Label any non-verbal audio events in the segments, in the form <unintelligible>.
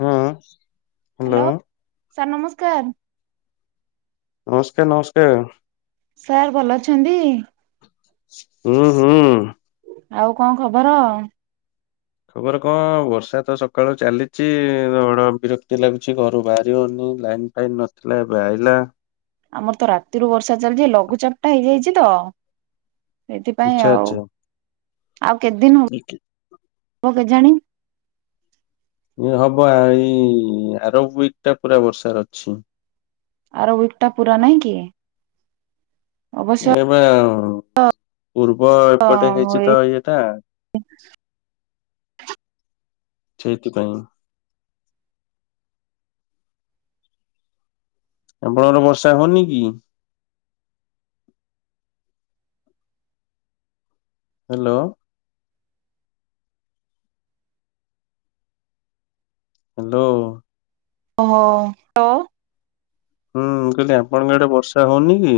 ହଁ hello, sir ନମସ୍କାର। ନମସ୍କାର, ନମସ୍କାର। ସାର୍ ଭଲ ଅଛନ୍ତି? ହୁଁ ହୁଁ। ଆଉ କଣ ଖବର? ଖବର କଣ ବର୍ଷା ତ ସକାଳୁ ଚାଲିଚ ବଡ ବିରକ୍ତି ଲାଗୁଚି ଘରୁ ବାହାରି ହଉନି, ଲାଇନ୍ ଫାଇନ ନଥିଲା ଏବେ ଆଇଲା। ଆମର ତ ରାତିରୁ ବର୍ଷା ଚାଲିଚି ଏଇ ଲଘୁଚାପ ଟା ହେଇଯାଇଚି ତ। ସେଇଥିପାଇଁ ଆଚ୍ଛା ଆଉ ଆଚ୍ଛା। ଆଉ କେଦିନ ହବ କେଜାଣି? ହବ ଏଇ ଆରବ ୱେକ ଟା ପୁରା ବର୍ଷା ଅଛି। ଆର ୱିକ ଟା ପୁରା ନାଇଁ କି? ଅବଶ୍ୟ ଇଏବା ପୂର୍ବ ଏପଟେ ହେଇଚି ତ ଇଏଟା ହ <unintelligible> ସେଇଥିପାଇଁ। ଆପଣଙ୍କର ବର୍ଷା ହୁଉନି କି? ହ୍ୟାଲୋ। ହ୍ୟାଲୋ। ଓହୋ, ତ ହୁଁ, ମୁଁ କହିଲି ଆପଣଙ୍କ ଆଡେ ବର୍ଷା ହଉନି କି?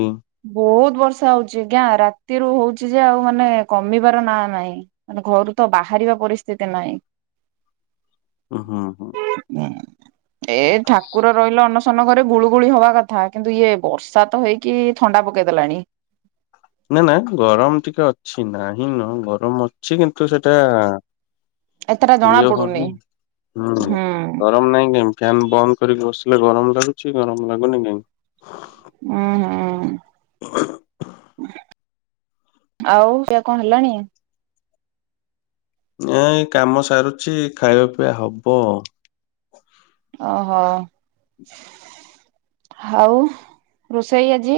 ବହୁତ ବର୍ଷା ହଉଛି ଆଜ୍ଞା ରାତିରୁୁ ହଉଛି ଯେ ଆଉ ମାନେ କମିବାର ନା ନାହିଁ। ମାନେ ଘରୁ ତ ବାହାରିବା ପରିସ୍ଥିତି ନାହିଁ। ଉଁ, ହୁଁ ହୁଁ। ଏ ଠାକୁର ରହିଲ ଅନସନ ଘରେ ଗୁଳୁଗୁଳି ହବା କଥା, କିନ୍ତୁ ଇଏ ବର୍ଷା ତ ହେଇକି ଥଣ୍ଡା ପକେଇଦେଲାଣି। ନା ନା ଗରମ ଟିକେ ଅଛି ନାହିଁ ନୁହଁ, ଗରମ ଅଛି କିନ୍ତୁ ସେଟା ଏତେଟା ଜଣା ଇଏ ପଡୁନି। ହଉଛି ହୁଁ ଗରମ ନାଇଁ କାଇଁ। ଫ୍ୟନ୍ ବନ୍ଦ କରିକି ବସିଲେ ଗରମ ଲାଗୁଛି ଗରମ ଲାଗୁନି କାଇଁ। ଅଁ, ହଁ। ଆଉ ସେଇଆ କଣ ହେଲାଣି? ନାଇଁ କାମ ସାରୁଛି ଖାଇବା ପିଇବା ହବ। ଓହୋ, ଆଉ ରୋଷେଇ ଆଜି?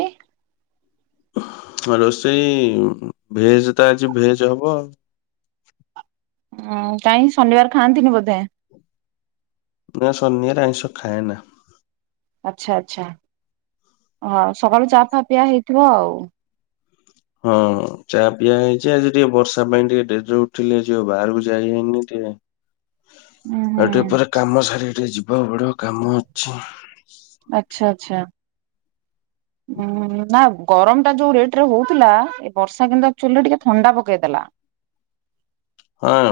ରୋଷେଇ ଭେଜ୍ ତ ଆଜି ଭେଜ୍ ହବ। ଅଁ, କାଇଁ ଶନିବାର ଖାଆନ୍ତିନି ବୋଧେ? ନା ଶନିବାର ଆଇଁଷ ଖାଏନା। ଆଚ୍ଛା, ଆଚ୍ଛା ହଁ ସକାଳୁ ଚା ଫା ପିଆ ହେଇଥିବ ଆଉ। ହଁ ଚା ପିଆ ହେଇଛି, ଆଜି ଟିକେ ବର୍ଷା ପାଇଁ ଟିକେ ଡେରିରେ ଉଠିଲି ଆଜି ଆଉ ବାହାରକୁ ଯାଇ ହେଇନି ଟିକେ ଉୁଁ ହୁଁ ଆଉ ଟିକେ ପରେ କାମ ସାରିକି ଟିକେ ଯିବା ପଡିବ କାମ ଅଛି। ଆଚ୍ଛା, ଆଚ୍ଛା। ଉଁ, ନା ଗରମ ଟା ଯୋଉ ରେଟ୍ ରେ ହଉଥିଲା, ଏ ବର୍ଷା କିନ୍ତୁ ଆକ୍ଚୁଲି ରେ ଟିକେ ଥଣ୍ଡା ପକେଇ ଦେଲା। ଆଁ,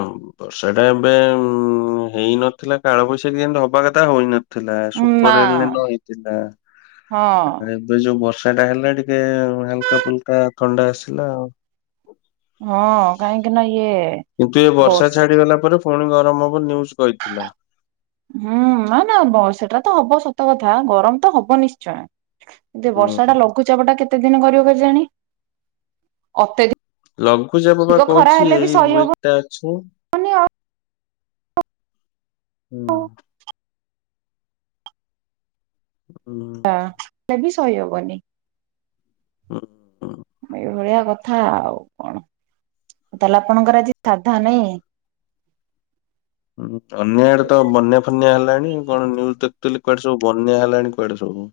ବର୍ଷା ଟା ଏବେ ଉଁ, ହେଇନଥିଲା କାଳ ବୈଶାଖୀ କିନ୍ତୁ ହବା କଥା ହଉନ ଥିଲା, ନା ସୁପର ଏଲିନୋ ହେଇଥିଲା ହଁ ତାପରେ ଏ ଯୋଉ ବର୍ଷା ଟା ହେଲା ଟିକେ ହାଲକା ଫୁଲକା ଥଣ୍ଡା ଆସିଲା ଆଉ। ହଁ କାହିଁକି ନା ଇଏ କିନ୍ତୁ ଏ ବର୍ଷା ବର୍ଷ ଛାଡିଗଲା ପରେ ପୁଣି ଗରମ ହବ ନିଉଜ୍ କହିଥିଲା। ହୁଁ, ନା ନା ବ- ସେଟା ତ ହବ ସତ କଥା, ଗରମ ତ ହବ ନିଶ୍ଚୟ। ଦେ-ବର୍ଷା ଟା ହୁଁ ଲଘୁଚାପ ଟା କେତେ ଦିନ କରିବ କେଜାଣି? ଅତ୍ୟଧି ଲଘୁଚାପ ପା କହୁଛି ଏଇ ୱିଇକ୍ ସହିହବନି ଟା ଅଛୁ, ଆଉ ହୁଁ, ହୁଁ। ହେଲେ ବି ସହିହବନି। ହୁଁ, ହୁଁ। ଏ ଭଳିଆ କଥା ଆଉ କଣ, ତାହେଲେ ଆପଣଙ୍କର ଆଜି ସାଧା ନାଇଁ? ହୁଁ, ଅନ୍ୟ ଆଡେ ତ ବନ୍ୟା ଫନ୍ୟା ହେଲାଣି କଣ ନ୍ୟୁଜ୍ ଦେଖୁଥିଲି କୁଆଡେ ସବୁ ବନ୍ୟା ହେଲାଣି କୁଆଡେ ସବୁ।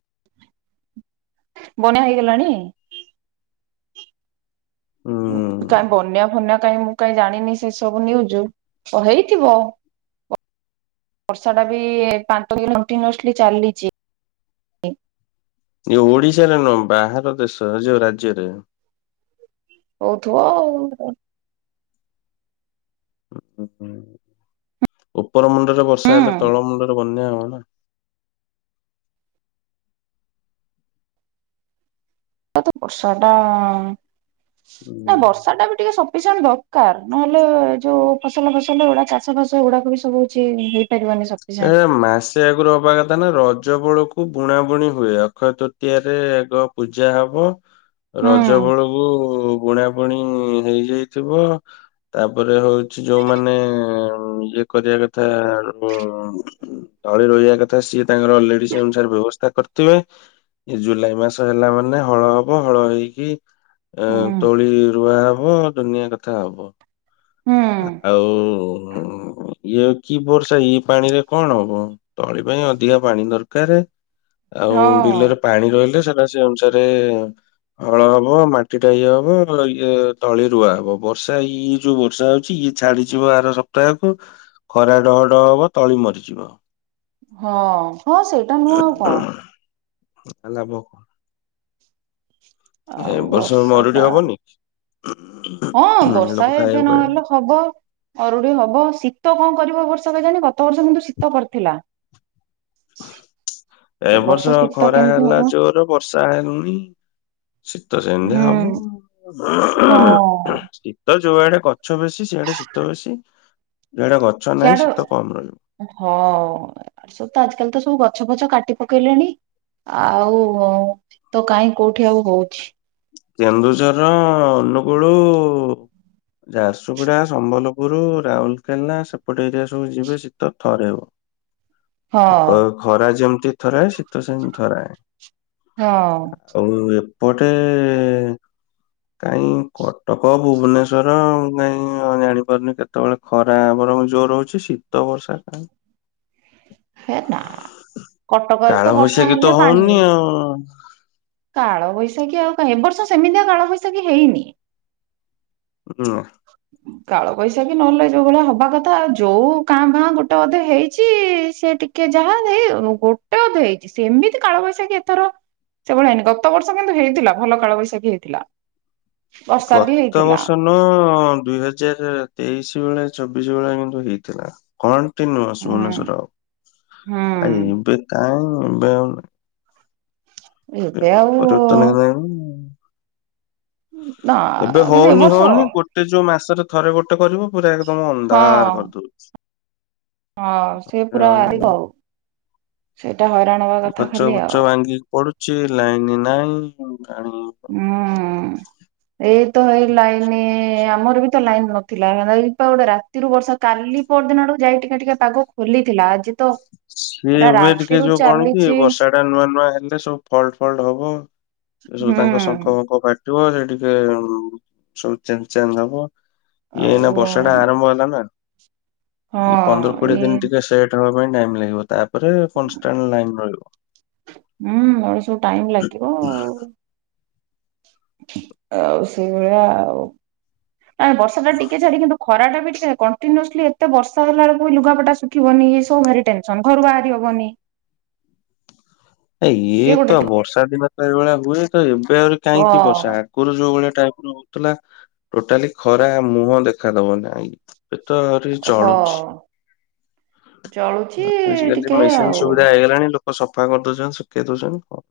ବନ୍ୟା ହେଇଗଲାଣି? ଉଁ, ହୁଁ। କାଇଁ ବନ୍ୟା ଫନ୍ୟା କାଇଁ ମୁଁ କାଇଁ ଜାଣିନି ସେ ସବୁ ନିଉଜୁ, ତ ହେଇଥିବ <inaudible> ବର୍ଷା ଟା ବି ପାଞ୍ଚ ଦିନି କଣ୍ଟିନ୍ୟସଲି ଚାଲିଚି। ଇଏ ଓଡିଶାରେ ନୁହଁ ବାହାର ଦେଶ ଏ ଯୋଉ ରାଜ୍ୟରେ। ହଉଥୁବ ଆଉ <inaudible> ଉଁ, ହୁଁ, ଉପର ମୁଣ୍ଡରେ ବର୍ଷା ହେଲେ ତଳ ମୁଣ୍ଡରେ ବନ୍ୟା ହବ ନା। ଏ ତ ବର୍ଷା ଟା ନା ବର୍ଷା ଟା ବି ଟିକେ ସ ପିସେଣ୍ଟ ଦରକାର, ନହେଲେ ଏ ଯୋଉ ଫସଲ ଫସଲ ଗୁଡା ଚାଷ ଫାସ ଏ ଗୁଡାକ ବି ସବୁ କିଛି ହେଇପାରିବନି ସ ଏ ମାସ୍ ସେ ଆଗରୁ ହବା କଥା ନା, ରଜ ବଳୁକୁ ବୁଣା ବୁଣି ହୁଏ। ଅକ୍ଷୟ ତୃତୀୟାରେ ଗପ୍ ପୂଜା ହବ। ହୁଁ ରଜ ବଳୁକୁ ବୁଣା ବୁଣି ହେଇଯାଇଥିବ। ତା'ପରେ ହଉଛି, ଯୋଉମାନେ ଇଏ କରିବା କଥା। ଉଁ ତଳି ରୋଇଆ କଥା ସିଏ ତାଙ୍କର ଅଲ୍ ରେଡି ସେ ଅନୁସାରେ ବ୍ୟବସ୍ଥା କରିଥିବେଁ। ଏ ଜୁଲାଇ ମାସ ହେଲା ମାନେ ହଳ ହବ। ହଳ ହେଇକି ହୁଁ ଅଁ ତଳି ରୁଆ ହବ। ଦୁନିଆ କଥା ହବ। ହୁଁ ଆ-ଆଉ-ଉଁ ଇଏ କି ବର୍ଷା ଇଏ ପାଣି ରେ କଣ ହବ? ତଳି ପାଇଁ ଅଧିକା ପାଣି ଦରକାରେ। ଆଉ ହଁ। ବିଲରେ ପାଣି ରହିଲେ, ସେଟା ସେ ଅନୁସାରେ--ଅନୁସାରେ-ଏଁ ହଳ ହବ, ମାଟି ଟା ଇଏ ହବ। ଇଏ ତଳି ରୁଆ ହବ। ବର୍ଷା ଇଏ ଯୋଉ ବର୍ଷା ହଉ ଚି ଇଏ ଛାଡିଯିବ ଆର ସପ୍ତାହକୁ। ଖରା ଡହ ଡହ ହବ, ତଳି ମରିଯିବ। ହଁ, ହଁ ସେଇ ଆ ଲାଭ କଁ? ଏ ଆଉ ବର୍ଷ ବର୍ଷା ଟା ମରୁଡି ହବନି? ହଁ, ବର୍ଷା ଲୋକ ୟଦି ଖାଇବାକୁ ପାଇବେନି। ନହେଲେ ହବ। ଅରୁଡି ହବ। ଶୀତ କଣ କରିବ, ଏ ବର୍ଷ କେଜାଣି? ଗତବର୍ଷ କିନ୍ତୁ ଶୀତ କରିଥିଲା। ଏ ବର୍ଷ ଶୀତ ଖରା କେମିତି ହେଲା ହବ ଜୋର୍ ବର୍ଷା ହେଲୁ୍ନି। ଶୀତ ସେମିତିଆ ହବ ହୁଁ ହଁ ଆଉ। ଶୀତ ଯୁଆଡେ କ ଗଛ ବେଶୀ ସିଆଡେ ଶୀତ ବେଶୀ। ଯୁଆଡେ ଗଛ ନାହିଁ, ଶୀତ କମ୍ ରହିବ। ହଁ-ଅ ଆଡ୍ ସବୁ ତ ଆଜକାଲି ତ ସବୁ ଗଛପଛ କାଟି ପକେଇଲେଣି। ଆଉ ଶୀତ କାହିଁ କୋଉଠି, ଆଉ ହଉଛି? କେନ୍ଦୁଝର, ଅନୁଗୁଳୁ ଝାରସୁଗୁଡା, ସମ୍ବଲପୁରୁ, ରାଉଲକେଲା, ସେପଟେ ଏରିଆ ସବୁ ଯିବେ, ଶୀତ ଥରେଇବ। <unintelligible> ଖ-ଖରା ଯେମିତି ଥରାଏ। ଶୀତ ସେମିତି ଥରାଏ। ହଁ। ଆଉ ଏପଟେ-ଏଁ କାଇଁ, କଟକ, ଭୁବନେଶ୍ଵର କାଇଁ, ଜାଣିପାରୁନି କେତେବେଳେ ଖରା ବରଂ ଜୋର୍ ହଉଛି। ଶୀତ, ବର୍ଷା କାଇଁ? ହେ ନା କଟକରେ ତ ବର୍ଷା କାଳବୈଶାଖୀ ହେଲେ ତ ହଉନି ଆଉ-ଉଁ। କାଳବୈଶାଖୀ ଆଉ କାଇଁ! ଏ ବର୍ଷ ସେମିତିଆ କାଳବୈଶାଖୀ ହେଇନି। ଉ, ନା। <inaudible> କାଳବୈଶାଖି ନହେଲେ ଯୋଉ ଭଳିଆ ହବା କଥା, ଯୋଉ କାଁ ଭାଁ ଗୋଟେ ଅଧେ ହେଇଛି-ଇ ସିଏ ଟିକ୍ କେ ଯାହା ସେଇ ଗୋଟେ ଅଧେ ହେଇଚି। ସେମିତି କାଳବୈଶାଖୀ ଏଥର ସେଭଳିଆ ହେଇନି। ଗତ ବର୍ଷ କିନ୍ତୁ, ହେଇଥିଲା। ଭଲ କାଳ ବୈଶାଖୀ ହେଇଥିଲା। ବର୍ଷା ବି ଗତ ହେଇଥିଲା ବର୍ଷ ନୁଉଁ-ଉଁ ଦୁଇ ହଜାର ତେଇଶି ବେଳେ, ଚବିଶ ବେଳେ କିନ୍ତୁ ହେଇଥିଲା କଣ? ତିନି ମାସ ହୁଁ ମନେସର, ଆଉ ହୁଁ ଏବେ କାଇଁ ଏବେ ଆଉ ନା। ଏବେ ଆଉ <unintelligible> ବହୁତ ପରିବର୍ତନ ହେଲାଣି। ନା ଏବେ କିନ୍ତୁ ଏ ହଉନି ବର୍ଷ ହଉନି ଗୋଟ୍ ଟେ ଯୋଉ ମାସରେ ଥରେ ଗୋଟେ କରିବ, ପୁରା ଏକଦମ୍ ହଁ ଅନ୍ଧାର କରିଦଉଛି। ହଁ, ସିଏ ପୁରା ହଇରାଣ ଅଧିକ ହବ। ସେଇଟା ହଇରାଣ ବା ଗଛ ଫଛ ଭାଙ୍ଗିକି ପଡ଼ୁଚି ଲାଇନ୍ ନାହିଁ ପାଣି ମୁଁ ଏଇତ ଏଇ ଲାଇନ୍ ଆମରବିତ ଲାଇନ୍ ନଥିଲା ହେରାବିତ ଗୋଟେ ରା ତିରୁ ବର୍ଷା କାଲି ପର ଦିନ ଆଡ଼ୁ ଯାଇ ଟିକେ ଟିକେ ପାଗ ଖୋଲିଥିଲା ଆଜି ତ ସିଏ ପୁରା ଏବେଟିକେ ରାତିରୁ ଯୋଉ କଣକି ଚାଲିଛି ବର୍ଷା ହେରା ନୂଆ ନୂଆ ହେଲେ ସବୁ ଫଲ୍ଟ ଫଲ୍ଟ ହବ ସବୁ ତାଙ୍କ ଶଙ୍କ ହୁଁ ଫଙ୍କ ଫାଟି ଟିବ ସେଟିକେ ସବୁ ଚେଞ୍ଜ ଚାଞ୍ଜ ହବ ଇଏ ଏଇନା ଆଉ ବର୍ଷାଟା ଆରମ୍ଭ ହେଲାନା ହଁ ଇଏ ପନ୍ଦର, କୋଡ଼ିଏ ଇଏ ଦିନି ଟିକେ ଦବାପାଇଁ ଟାଇମ୍ ଲାଗିବ ତାପରେ କନଷ୍ଟାଣ୍ଟ ଲାଇନ୍ ରହିବ। ହୁଁ ଏରା ସବୁ ଟାଇମ୍ ଲାଗିବ। ଆଉ ସେଇଭଳିଆ ଆଉ ନା ବର୍ଷାଟା ଟିକେ ଛାଡ଼ି କିନ୍ତୁ ଖରାଟାବି ଟିକେ କଣ୍ଟିନ୍ୟୁସଲି ଏତେ ବର୍ଷା ହେଲା ବେଳକୁ ଲୁଗାପଟା ଶୁଖିବନି ଇଏସବୁ ଭାରି ଟେନ୍ ଘରୁ ବାହାରି ହବନି। ସିଏ ଗୋଟେ ଇଏତ ଟେ- ବର୍ଷା ଦିନେତ ଏଇଭଳିଆ ହୁଏ ତଏବେ ଆହୁରି କାହିଁକି ବର୍ଷା ହଁ ଆଗରୁ ଯୋଉ ଭଳିଆ ଟାଇମ୍ ରହୁଥିଲା ଟୋଟାଲି ଖରା ମୁହଁ ଦେଖାଦବ ନାଇଁ। ଏଠିତ ଆହୁରି ହଁ ଚଳୁଛି। ଜଳୁଛି ଆଜିକାଲି ଟିକେ ମେସିନ୍ ଆଉ। ସୁବିଧା ହେଇଗଲାଣି ଲୋକ ସଫାକରି ଦଉଚନ୍ତି ଶୁଖେଇ ଦଉଛନ୍ତି ଆଉ।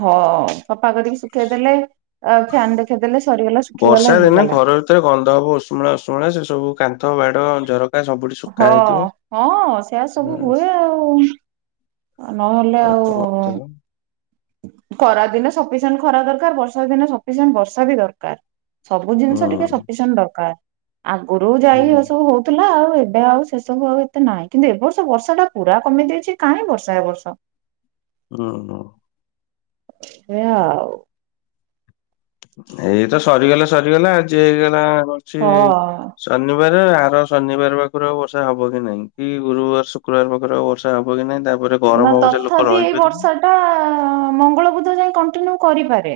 ହଁ ସଫା କରିକି ଶୁଖେଇଦେଲେ ଆ ଫ୍ୟାନ ଦେଖେଇଦେଲେ, ସରିଗଲା, ଶୁଖିଗଲା ହେଇଗଲା। ସେଥିରେ ଗନ୍ଧ ହବ ଉସୁମୁଳିଆ, ଉସୁମୁଳିଆ ସେ ସବୁ କାନ୍ଥ, ବାଡ଼, ଝରକା ସବୁଠି ଶୁଖା ହଁ, ହେଇଥିବ। ହଁ ସେଇଆ ହଁ, ସବୁ ହୁଏ ଆଉ। ନହେଲେ ଆଉ ହଁ, ହଁ, ଖରା ଦିନେ ସଫିସିଏଣ୍ଟ ଖରା ଦରକାର୍ ବର୍ଷା ଦିନେ ସଫିସିଏଣ୍ଟ ବର୍ଷାବି ଦରକାର୍। ସବୁ ଜିନିଷ ଟିକେ ହୁଁ ସଫିସିଏଣ୍ଟ ଦରକାର୍ ଆଗରୁ ଯାଇ ଏସବୁ ହଉ ଥିଲା ଆଉ ଏବେ ଆଉ ସେସବୁ ଆଉ ଏତେ ନାହିଁ କିନ୍ତୁ ଏବର୍ଷ ବର୍ଷାଟା ପୁରା କମି ଦେଇଚି କାଇଁ ବର୍ଷା ଏବ ବର୍ଷ? ହୁଁ, ହୁଁ। ସେଇଆ ଆଉ। ଏଇତ ସରିଗଲା, ସରିଗଲା ଆଜି ହେଇଗଲା ହୋଉଚି ହଁ। ଶନିବାରେ ଆର ଶନିବାର ପାଖରୁ ଆଉ ବର୍ଷା ହବକି ନାଇଁ କି ଗୁରୁବାର, ଶୁକ୍ରବାର ପାଖରୁ ଆଉ ବର୍ଷା ହବକି ନାଇଁ ତା ପରେ ନା ଗରମ ହଉଚି ଲୋକ ତଥାପି ଏଇ ରହିପାରିବେନି। ବର୍ଷା ଟା ମଙ୍ଗଳ, ବୁଧ ଯାଏ କଣ୍ଟିନ୍ୟୁ କରିପାରେ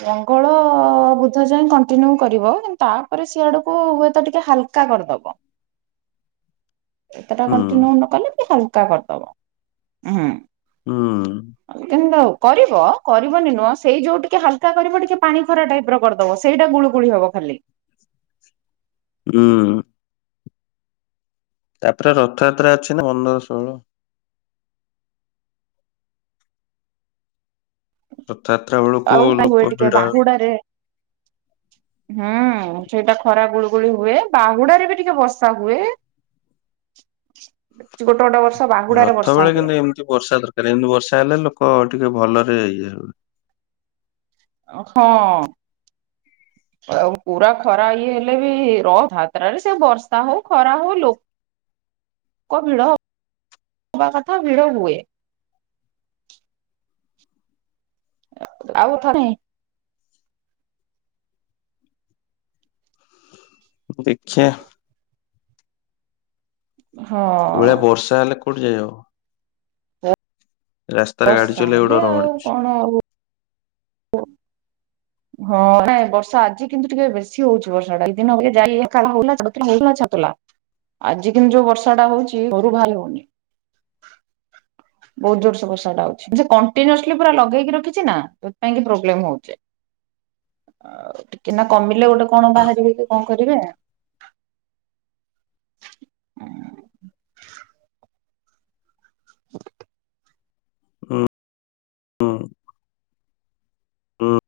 ମଙ୍ଗଳ ମଙ୍ଗଳ, ବୁଧ ଯାଏ କଣ୍ଟିନ୍ୟୁ କରିବ କିନ୍ତୁ ତାପରେ ସିଆଡ଼କୁ ହୁଏତ ଟିକେ ହାଲକା କରିଦବ। ଏତେଟା ହୁଁ କଣ୍ଟିନ୍ୟୁ ନକଲେବି ହାଲକା କରିଦବ ହୁଁ। ହୁଁ। କିନ୍ତୁ କରିବ କରିବନି ନୁଆ ସେଇ ଯୋଉ ଟିକେ ହାଲକା କରିବ ଟିକେ ପାଣି ଖରା ଟାଇପର କରିଦବ ସେଇଟା ଗୁଳୁଳି ହବ ଖାଲି। ହୁଁ। ତାପରେ ରଥଯାତ୍ରା ଅଛିନା ଅନସୁ ରଥଯାତ୍ରା ବେଳୁ ଆଉ ହୁଏ ଟିକେ ବାହୁଡ଼ାରେ। ହୁଁ ସେଇଟା ଖରା ଗୁଳୁଗୁଳି ହୁଏ ବାହୁଡ଼ାରେବି ଟିକେ ବର୍ଷା ହୁଏ। ଗୋଟେ ଗୋଟେ ବର୍ଷ ବାହୁଡ଼ାରେ ରଥ ବର୍ଷା ବେଳେ ହୁଏ। <unintelligible> ବର୍ଷା ଦରକାର୍ ଏମିତି ବର୍ଷା ହେଲେ ଲୋକ ଟିକେ ଭଲରେ ଇଏ ହେବେ। ହଁ। ଆଉ ପୁରା ଖରା ଇଏ ହେଲେ ବି ର ଭାତ୍ରାରେ ସେ ବର୍ଷା ହଉ ଖରା ହଉ ଲୋ କ ଭିଡ ହବା କଥା ଭିଡ ହୁଏ। ଆଉ ଥରେ ଦେଖିଆ? ଏଇଭଳିଆ ହଁ ବର୍ଷା ହେଲେ କୋଉଠି ଯାଇହବ। ରାସ୍ତାରେ ଗାଡି ବର୍ଷା ଚଲେଇବାକୁ ହେଲେ ଡର ଆଉ ମାଡୁଚି। କଣ ଆଉ <inaudible> ହଁ ନାଇଁ ବର୍ଷା ଆଜି କିନ୍ତୁ ଟିକେ ବେଶୀ ହଉଛି ବର୍ଷା ଟା <unintelligible> ଆଜି କିନ୍ତୁ ଯୋଉ ବର୍ଷା ଟା ହଉଛି ଘରୁ ବାହାରି ହଉନି। ବହୁତ ଜୋରସୋ ବର୍ଷା ଟା ହଉଛି ସେ କଣ୍ଟିନିୟସଲି ପୁରା ଲଗେଇ ରଖିଛି ନା ସେଥିପାଇ କି ପ୍ରୋବ୍ଲେମ ହୋଉଛି। ଆ ଟିକେ ନା କମିଲେ ଗୋଟେ କଣ ବାହାରିବେ କି କଣ କରିବେ। <inaudible> ହୁଁ ହୁଁ ହୁଁ।